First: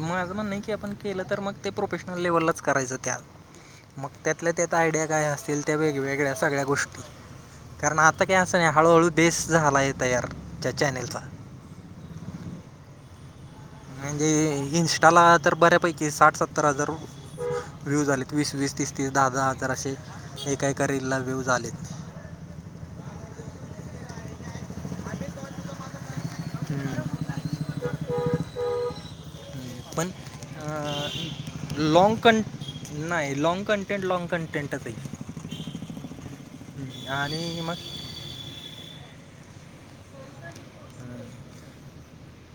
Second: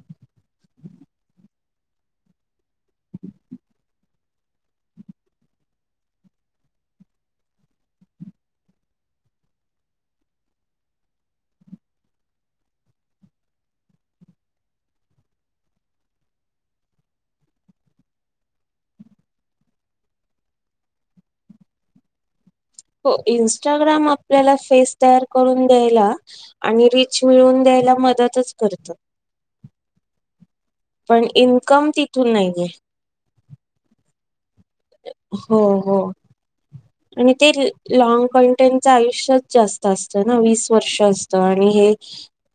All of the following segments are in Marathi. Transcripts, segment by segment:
माझं म्हणण की आपण केलं तर मग ते प्रोफेशनल लेव्हललाच करायचं त्या. मग त्यातल्या त्यात आयडिया काय असतील, त्या वेगवेगळ्या सगळ्या गोष्टी कारण आता कसं हाय हळूहळू बेस झालाय तयार त्या चॅनेलचा. म्हणजे इंस्टाला तर बऱ्यापैकी, साठ सत्तर हजार रु व्ह्यू आलेत. वीस वीस, तीस तीस, दहा दहा हजार असे एका एका रीलला व्यूज आलेत. हो इन्स्टाग्राम आपल्याला फेस तयार करून द्यायला. आणि री मिळवून द्यायला मदतच करत. पण, अ पण इन्कम लाँग तिथून कंन नाहीये. नाही. Long content. Long content. हो हो. आहे आणि ते मग लॉग कन्टे त्यांच आयुष्यच जास्त असतं ना. वीस वर्ष असत. आणि हे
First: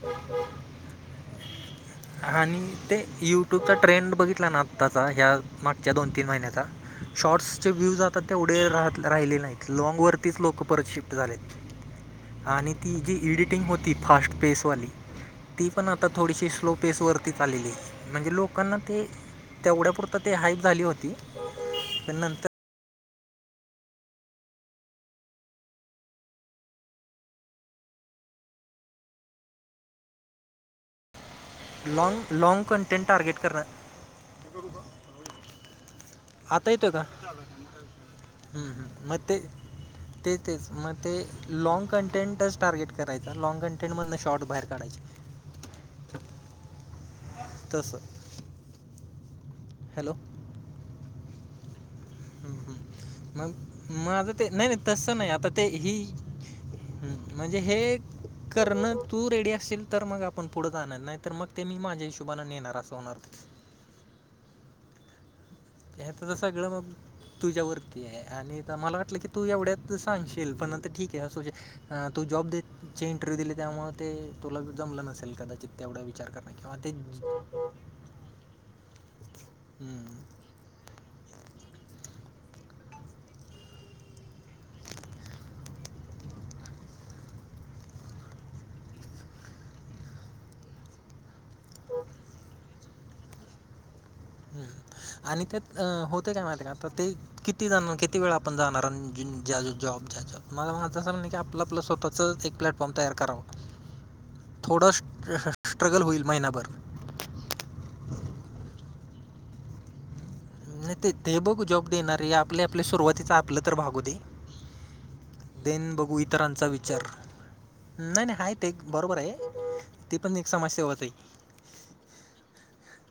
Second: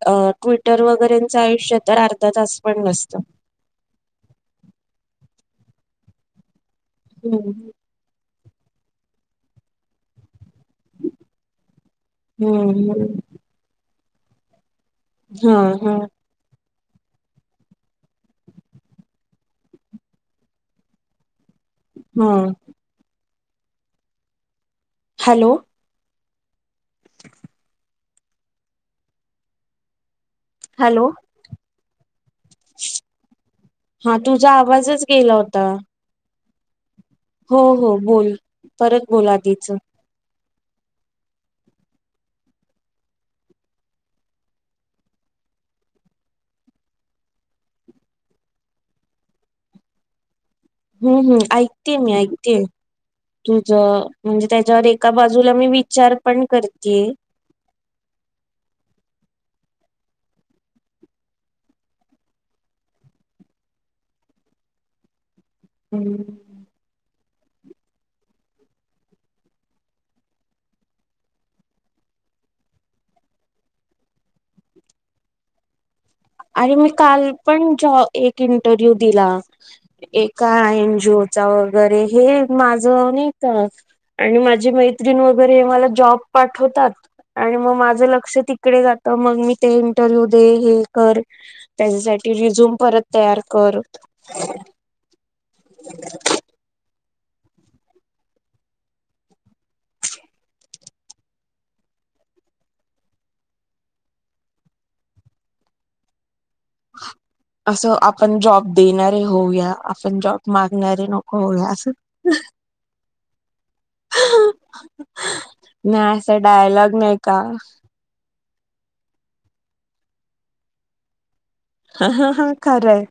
अ ट्विटर वगैरेचं आयुष्य तर, अर्धा तास पण नसतं. यट्यूबचा ट्रेंड बघितला ना आताचा. ह्या मागच्या दोन तीन महिन्याचा. हम्म शॉर्ट्सचे व्ह्यूज आता तेवढे राह राहिले नाहीत. लँगवरतीच लोक परतशिफ्ट झालेत. आणि हम्म ती हम्म. जी इडिटिंग होती फास्ट पेसवाली. हा ती पण हा आता थोडीशी स्लो स्पेसवरतीच आलेली. म्हणजे लोकांना ते तेवढ्यापुरतां ते हाईप झाली होती. ते हा नंतर hello. Hello. Long long content target करा केला होता. आता येतोय का? हो हो बोल हम्म परत हम्म म बोल ते आधीच ते तेच. म ते लँग कंटेंटच टार्गेट करायचा. लाँग कंटेंट मधून शॉर्ट बाहेर काढायचं. तस. हॅलो. हम्म हम्म ऐकतीय मी ऐक तीये. मग तुझ. माझं म्हणजे ते नाही नाही त्याच्यावर एका तसं नाही आता बाजूला ते मी ही विचार पण करतीये. हम्म, म्हणजे हे करणं तू रेडी असशील तर मग आपण पुढे जाणार. नाही त म ते मी माझ्या हिशोबाने नेणार. असं होणार ते. त्या त सगळं मफ तुझ्या वरतीये. आणि मला वाटलं की तू एवढ्यात सांगशील. पण आता ठीके असू दे. तू जॉब द चे इंटरव्ह्यू दिले. त्यामुळे ते तुला जमलं नसेल कदाचित तेवढा विचार करा आणि मी काल पण जॉ एक इंटरव्ह्यू दिला. हम्म, एका आयनजीओ चा वगैरे. हे माझं नाही का? आणि माझे मैत्रीण वगैरे मला जॉब पाठवतात. आणि मग माझं लक्ष तिकडे जातं. मग मी ते इंटरव्ह्यू दे. हे कर. त्यांच्यासाठी रिझूम परत तयार कर. हम्म, आणि ते होते काय माहिते का? त ते कि किती जाणार. किती वेळा आपण जाणार. जीन ज्याल जॉब्स च्या येच्यात. मला [unintelligible] की आपलं पल स्वतःच एक प्लॅटफॉर्म तयार करावं. थोडं स्ट स्ट्रगल होईल महिनाभर. असं आपण जॉब देणारे होऊया. आपण जॉब नाही मागणारे ते ते नको बघू होऊया जॉब असं. देणारे. आपले आपले सुरुवातीच आप पलं तर भागू दे. देन नाही बघू असा इतरांचा डायलॉग विचार. नाही का नाही नाही हाये ते एक बरोबरे. ती पण एक समाजसेवाचे की. खरय.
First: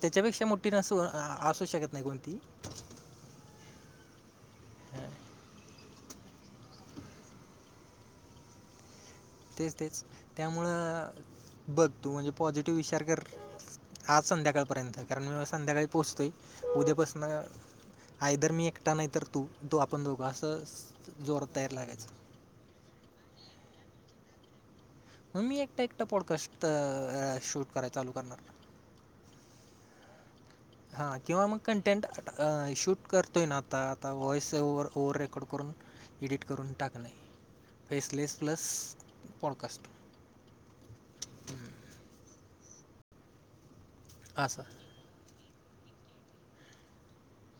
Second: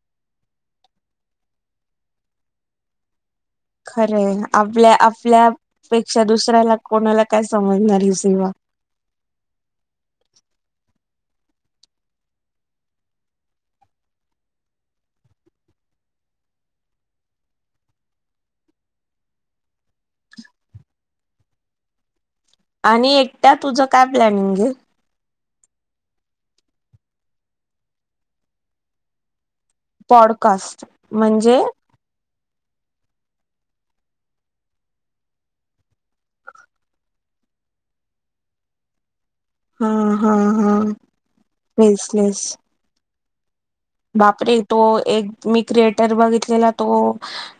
त्याच्यापेक्षा मोठठी नसू, असू शकत नाही कोणती. खरय. आपल्या आपल्यापेक्षा दुसऱ्याला कोणाला काय समजणार ही सेवा. तेच तेच. त्यामुळं बघ तू म्हणजे पॉझिटिव्ह विचार कर. आज संध्याकाळपर्यंत कारण मी संध्याकाळी पोहोचतोय उद्यापासून आदर [unintelligible] मी एकटा नाही तर तू तो आपण दोघं असं जोरात तयार लागायचं आणि एकट्या तुझं काय प्लॅनिंग आहे? मग मी एकटा एकटा पॉडकास्ट शूट कराय चालू करणार. पॉडकास्ट हा किंवा म्हणजे मग कटेंट शूट करतोय ना आता आता व्हॉइस ओव्हर- ओव्हर रेकॉर्ड करून एडिट करून टाकणे फेसलेस प्लस पॉडकास्ट हा हा यसं यस बापरे असं तो एक मी क्रिएटर बघितलेला तो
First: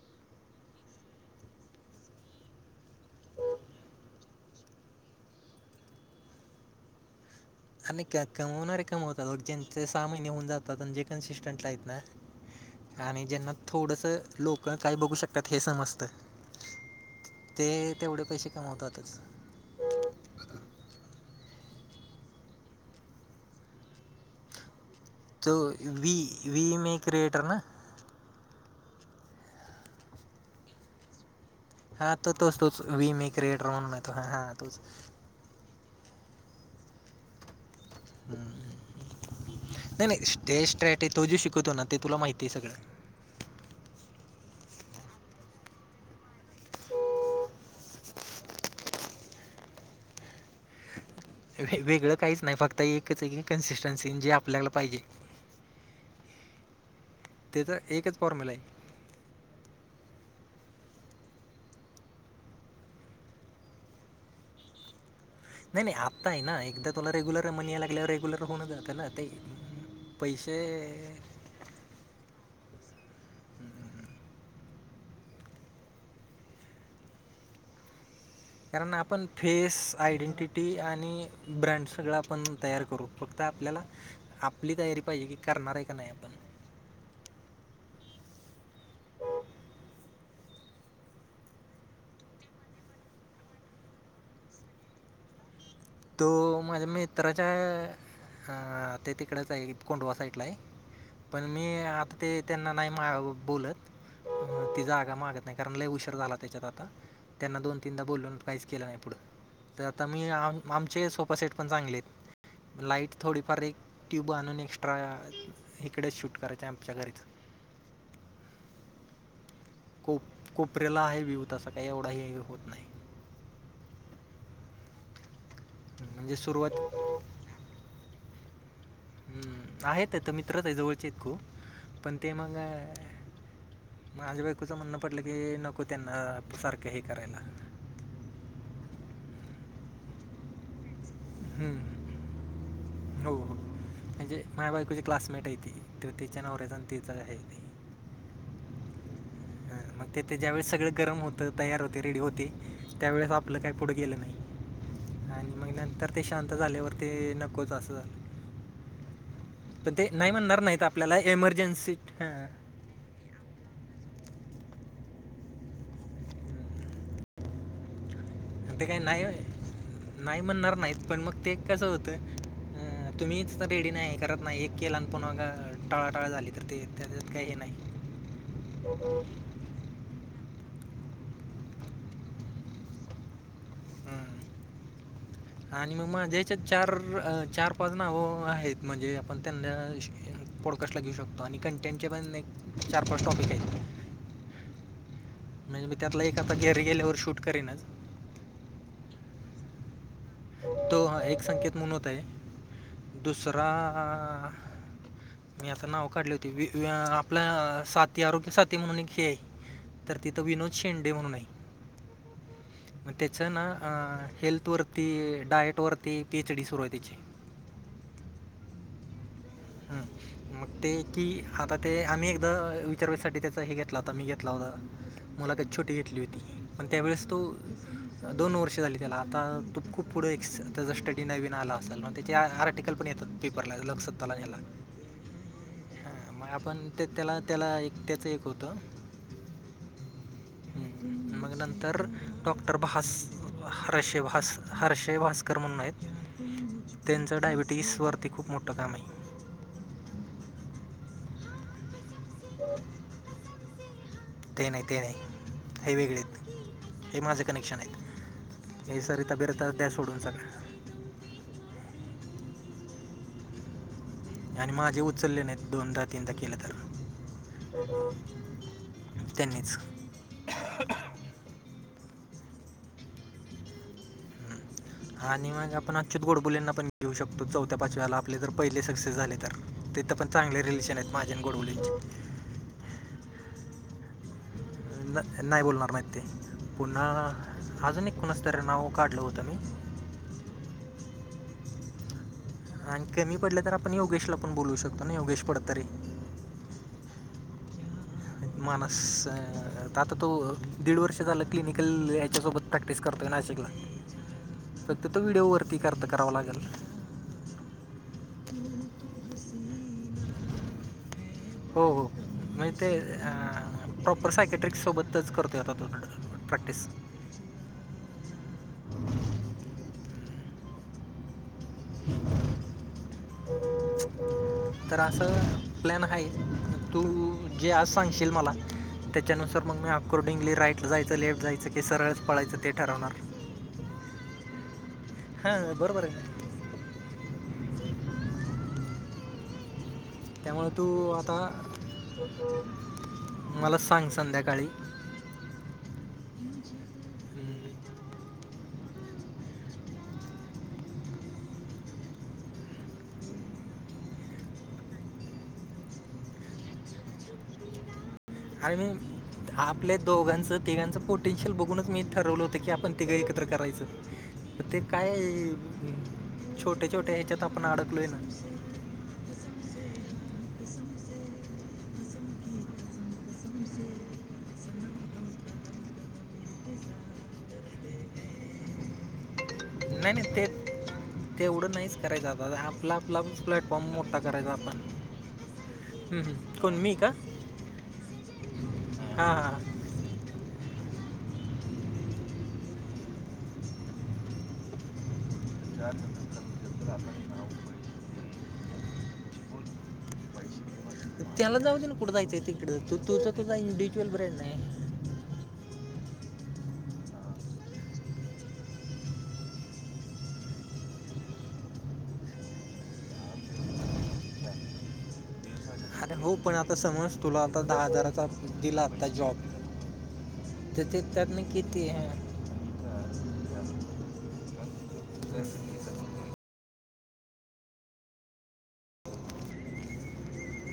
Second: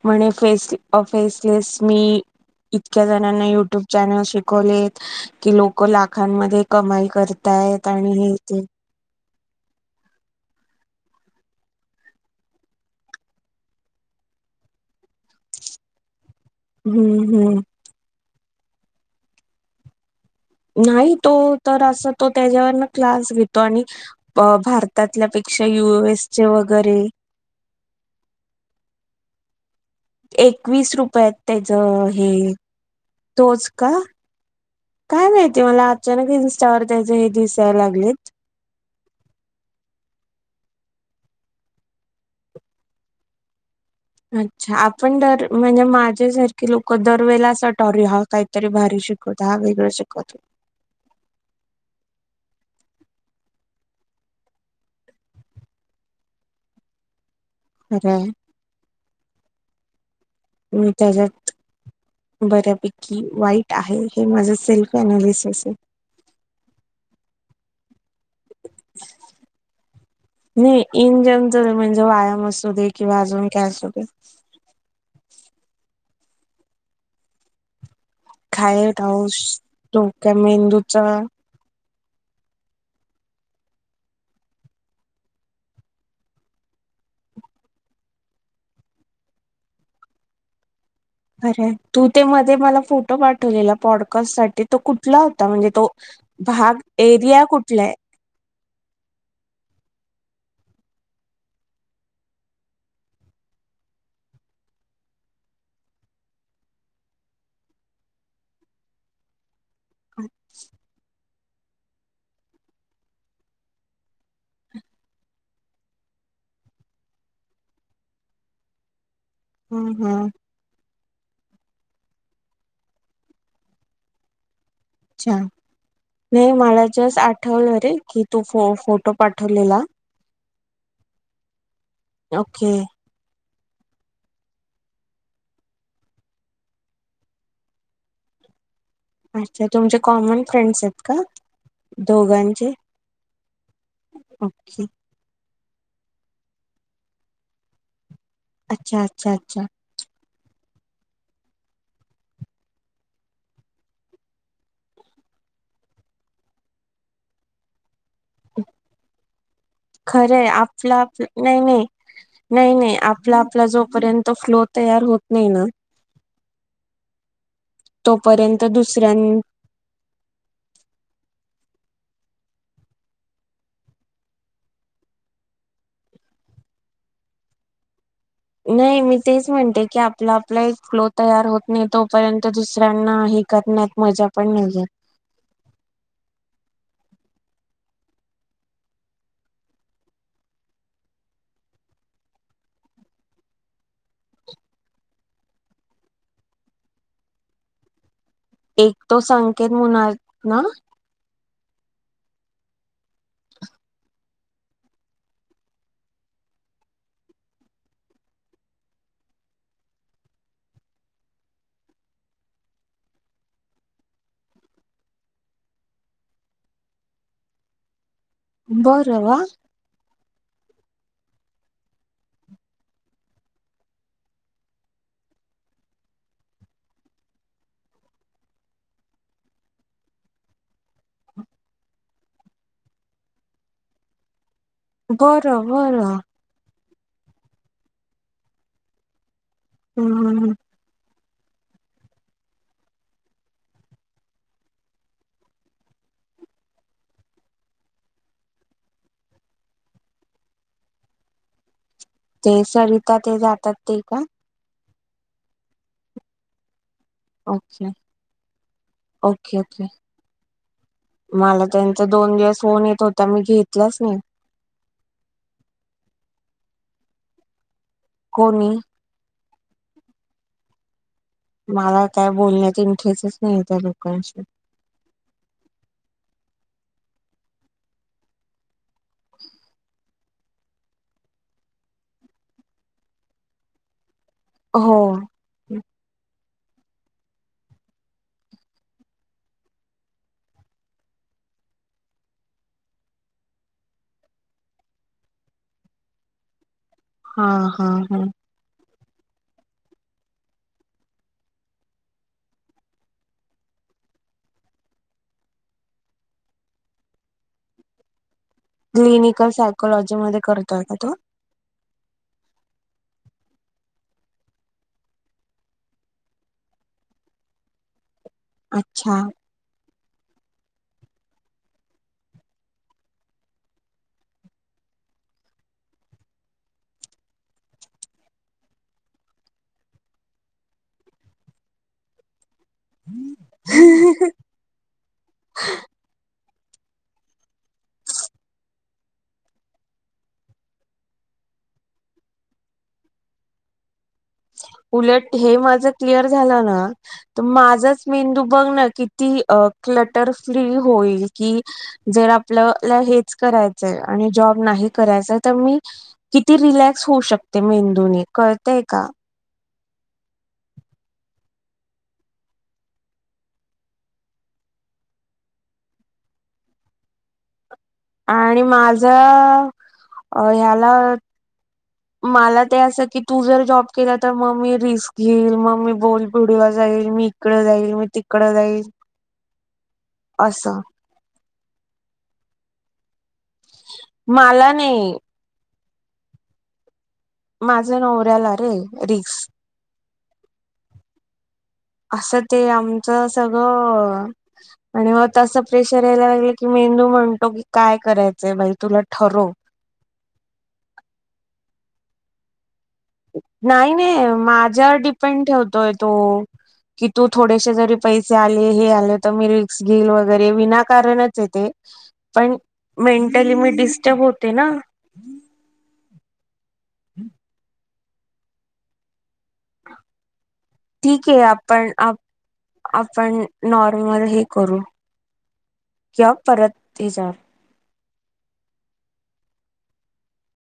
म्हणे फेस फेसलेस मी इतक्या जणांना युट्यूब चॅनल शिकवलेत की लोक लाखांमध्ये कमाई करत आहेत आणि हे इथे ल ज्यांचे सहा महिने होऊन जातात आणि जे कन्सिस्टंट आहेत ना आणि ज्यांना थोडंस लोक काय बघू शकतात हे समजत हम्म हम्म. ते तेवढे पैसे कमवतातच. नाही तो तर असं तो त्याच्यावरन क्लास घेतो आणि भारत त्यातल्यापेक्षा यूएस चे वगैरे क्रियेटर ना एकवीस रुपयात त्याच हां तो हे तोच तोच वी मे तोच क्रिएटर का? म्हणून आहे तो हां हां तोच काय माहिती मला अचानक इन्स्टावर त्याचे हे दिसायला लागलेत. नाही नाही ते स्ट्रॅटे तोजो शिकवतो ना ते तुला माहिती आहे सगळं. अच्छा आपण दर म्हणजे माझ्यासारखे लोक दरवेळा सटर ह काहीतरी भारी शिक हा वेगळं शिकवतो. वेगळं काहीच नाही फक्त एकच एक कन्सिस्टन्सी जे आपल्याला पाहिजे. तेचा एकच फॉर्म्युला आहे. त्याच्यात बऱ्यापैकी वाईट आहे हे माझं सेल्फ अनालिसिस आहे नाही नाही आता आहे ना एकदा तुला रेग्युलर मणी याला लागल्यावर रेग्युलर होऊन जातं ना ते. पैसे नाही इन जनरल म्हणजे व्यायाम असू दे किंवा अजून काय असू दे खाय कारण आपण राहू फेस, डोक्या आयडेंटीटी मेंदूचा आणि ब्रँड सगळं आपण तयार करू फक्त आपल्याला आपली तयारी पाहिजे की करणार आहे का नाही आपण अरे तू ते मध्ये मला फोटो पाठवलेला पॉडकास्ट साठी तो कुठला होता म्हणजे तो तो भाग माझ्या एरिया कुठला आहे मित्राच्या ते तिकडेच आहे कोंडवा साईडला आहे. पण मी आता ते त्यांना नाही बोलत अ ती जागा मागत नाही कारण लय उशीर झाला त्याच्यात आता. त्यांना दोन तीनदा बोलून काहीच केलं नाही पुढं तर आता मी आमचे सोफा सेट पण चांगले आहेत लाईट थोडीफार एक ट्यूब आणून एक्स्ट्रा इकडेच शूट करायच आमच्या घरीच. [inaudible] हम् हम. कोपर्याला आहे व्हिव तसां काही एवढा हे होत नाही. च्छा म्हणजे नाही सुरुवात मला जस्ट आठवलं रे की तो फो फोट हम् आहेत ते त मित्रच आहे जवळचे आहेत खूप, पण ते मग ओके काय माझ्या बायकोचं म्हणणं पडल की नको त्यांना अ सारखं हे करायला. अच्छा! तुमचे कॉमन फ्रेंड्स आहेत का हम्म, दोघांचे? हो हो म्हणजे माझ्या ओके. बायकोची क्लासमेट आहे ते त्यो तिच्या नवऱ्याचा न तिचा [unintelligible] अच्छा अच्छा अच्छा! ह मग तेथे ज्यावेेस सगळं गरम होतं, तयार होते, रेडी होते, त्यावेेळेस आपलं काही पुढं गेलं नाही. आणि मग नंतर ते शांत झाल्यावर ते नकोच असं पण ते नाही खरंय म्हणणार नाहीत आपलं आप आपल्याला नाही, नाही, एमर्जन्सी हां नाही, नाही आप आपला आपला जोपर्यंत फ्लो तयार होत नाही ना तोपर्यंत ते काही नाही, दुसऱ्यां नाही म्हणणार नाहीत. पण मग ते कसं होतं हू तुम्ही इथ तर रेडी नाही, करत नाही, एक केला न पून्हा ज टाळाटाळ झाली, तर ते त्याज्यात काही हे नाही. [inaudible] नाही मी तेच म्हणते की आपला आपला एक फ्लो तयार होत नाही तोपर्यंत दुसऱ्यांना हे करण्यात मजा पण हम्म. नाहीये. आणि मग माझ्या हेच्यात चार, चार पाच नाव आहेत म्हणजे आपण त्यांना [unintelligible] पडो कसला घेऊ शकतो आणि कंटेंटचे पण एक चार पाच टॉपिक आहेत. म्हणजे मी त्यातला एखादा घरी गेल्यावर शूट करीनच. एक तो संकेत म्हणू आहे. तो हा एक संकेत म्हणु होता, दुसरा आ आ मी आता नाव काढली होती वि आ आपला साथी, आरोग्य साथी म्हणून एक खेळ आहे तर तिथं विनोद शेंडे म्हणून आहे. म त्याच ना हेल्थ वर ते डाएटवरती पी एच डी सुरू आहे त्याची. बर व्वा! हम्म. मग ते की, आता ते आम्ही एकदा विचारवया साठी त्याचा हे घेतला होता. मी घेतला होता. मुलाखत छोटी घेतली होती. पण त्यावेळेस तो, दोन वर्ष झाली त्याला आता तो खूप पुढं एकस त्याचा स्टडी नवीन आला असल ना त्याचे आर आर्टिकल पण येतात पेपरला लोकसत् ताला हेला बरं बरं मग आपण ते त्याला, त्याला एक त्याचं एक होतं. हम् हम हम. मग नंतर डॉक्टर भास, हर्षे भास, हर्षे भास्क कर म्हणून आहेत. त्यांचं डायबिटीसवरती खूप मोठं काम आहे. ते सविता ते जातात ते का? ते नाही, ते नाही, हे वेगळेत. हे माझ कनेक्शन ओके आहेत. हे सरता ओके बिरीता ओके दया सोडून सगळ्या. मला त्यांचा दोन दिवस फोन येत होता, मी घेतलाच नाही. आणि माझे उचलले नाहीत, दोनदा तीनदा केलं तर. कोणी? त्यानीच. मला काय बोलण्यात इंटरेसच नाही त्या लोकांशी. [inaudible] आणि मंग आपणं अच्युंत गोडबोलेंना पणं घेऊं शकतो चौथ्या पांच व्यांला आपले जरं पहिले सक्सेस झाले तरं तिथं पणं चांगले रिलेशन आहेतं माझे आणि गोडबोलेंचे. हो. नाहीं बोलणारं नाहींते पुन्हां अजूंन एक कोणाचं तरं नांव काढलं होतं मी आणि कमी पडल्यां तरं आपणं योगेशलां पणं बोलवूं शकतो नां योगेश फडतरे. हां.. हां.. हां.. माणसं आंता तो दीड वर्ष झालां क्लिनिकल यांच्यासोबतं प्रॅक्टिस करतो नां सगळं, फक्तं तो व्हिडिओ वरती करतं करावं लागेल. क्लिनिकल सायकोलॉजी मध्यें करतोय कां तो. हो हो.. म्हणजे ते.. प्रॉपर सायकेट्रिक सोबतंच करतोय. आंता तो प्रॅक्टिस अच्छा, [inaudible] [unintelligible] तरं असं प्लॅन आहे. तूं जे आंज सांगशील मलां त्यांच्यानंतर मंग मी हाफकोडिंगली राईटला जायचं, लेफ्ट जायचं, की सरळंच पळायचं, ते ठरवणांर. हं.... हां, बरोबर आहे. [inaudible] [unintelligible] त्यांमुळे तूं आंता मलां सांग संध्याकांळी. उलटं हे माझं क्लिअर झालायं नां तरं हम्म, माझांच मेंदू बघं नां किती क्लटरं फ्री होईल कि जरं आपल्यांला हेंच करायचंय आणि जॉब नाहीं करायचं तरं मी किती रिलॅक्स होऊं शकते मेंदू नी हांय मीन आपल्या दोघांचं, तिघांचं, पोटेन्शियल बघूंनचं मी ठरवलं होतं की आपणं तिघं एकत्रं करायचं. ते कायं छोट्यां छोट्यां ह्यांच्यात आपणं अडकलोय नां.. आणि मां जां ह्यांलाचं.. हम्मं मलां ते असं की तूं जरं जॉब केलां तरं मंग मी रिस्क घेईल. मंग मी बोलबडवा जाईल मी तिकडं जाईल, मंग तिकडं जाईल, नाहीं नाहीं ते असं तेवढं नाहींच करायचं. आं आंपल आंपल प्लॅटफॉर्म मोठां करांयचा मला नाही आपणं, कोणं मी कां? माझं नवऱ्यांला रिस्क [inaudible] [unintelligible] असं, ते आमचं सगळं आणि मंग ते प्रेशर यांयला लागलं, की मेंदू म्हणतो की कायं करायचं बाई तुलां ठरवं. त्यांला जाऊं दे नां कुठं जायचं तिकडं, तूं तुझं ब्रँड आहे. माझ्यांवर डिपेंड ठेवतोय तो.. कि तूं थोडेसे जरी पैसे आले हे आले तरं, मी रिक्स घेईल वगैरें विनाकारणंचं येते पणं मेंटली मी डिस्टर्ब होते नां. अरे हो, पणं आंता समजं तुलां आंता दहा हजारांचा दिला आंता जॉब. ते ते त्यांतन किती हांय आपणं नॉर्मल हे करूं.. तरं, जॉब परत तीजा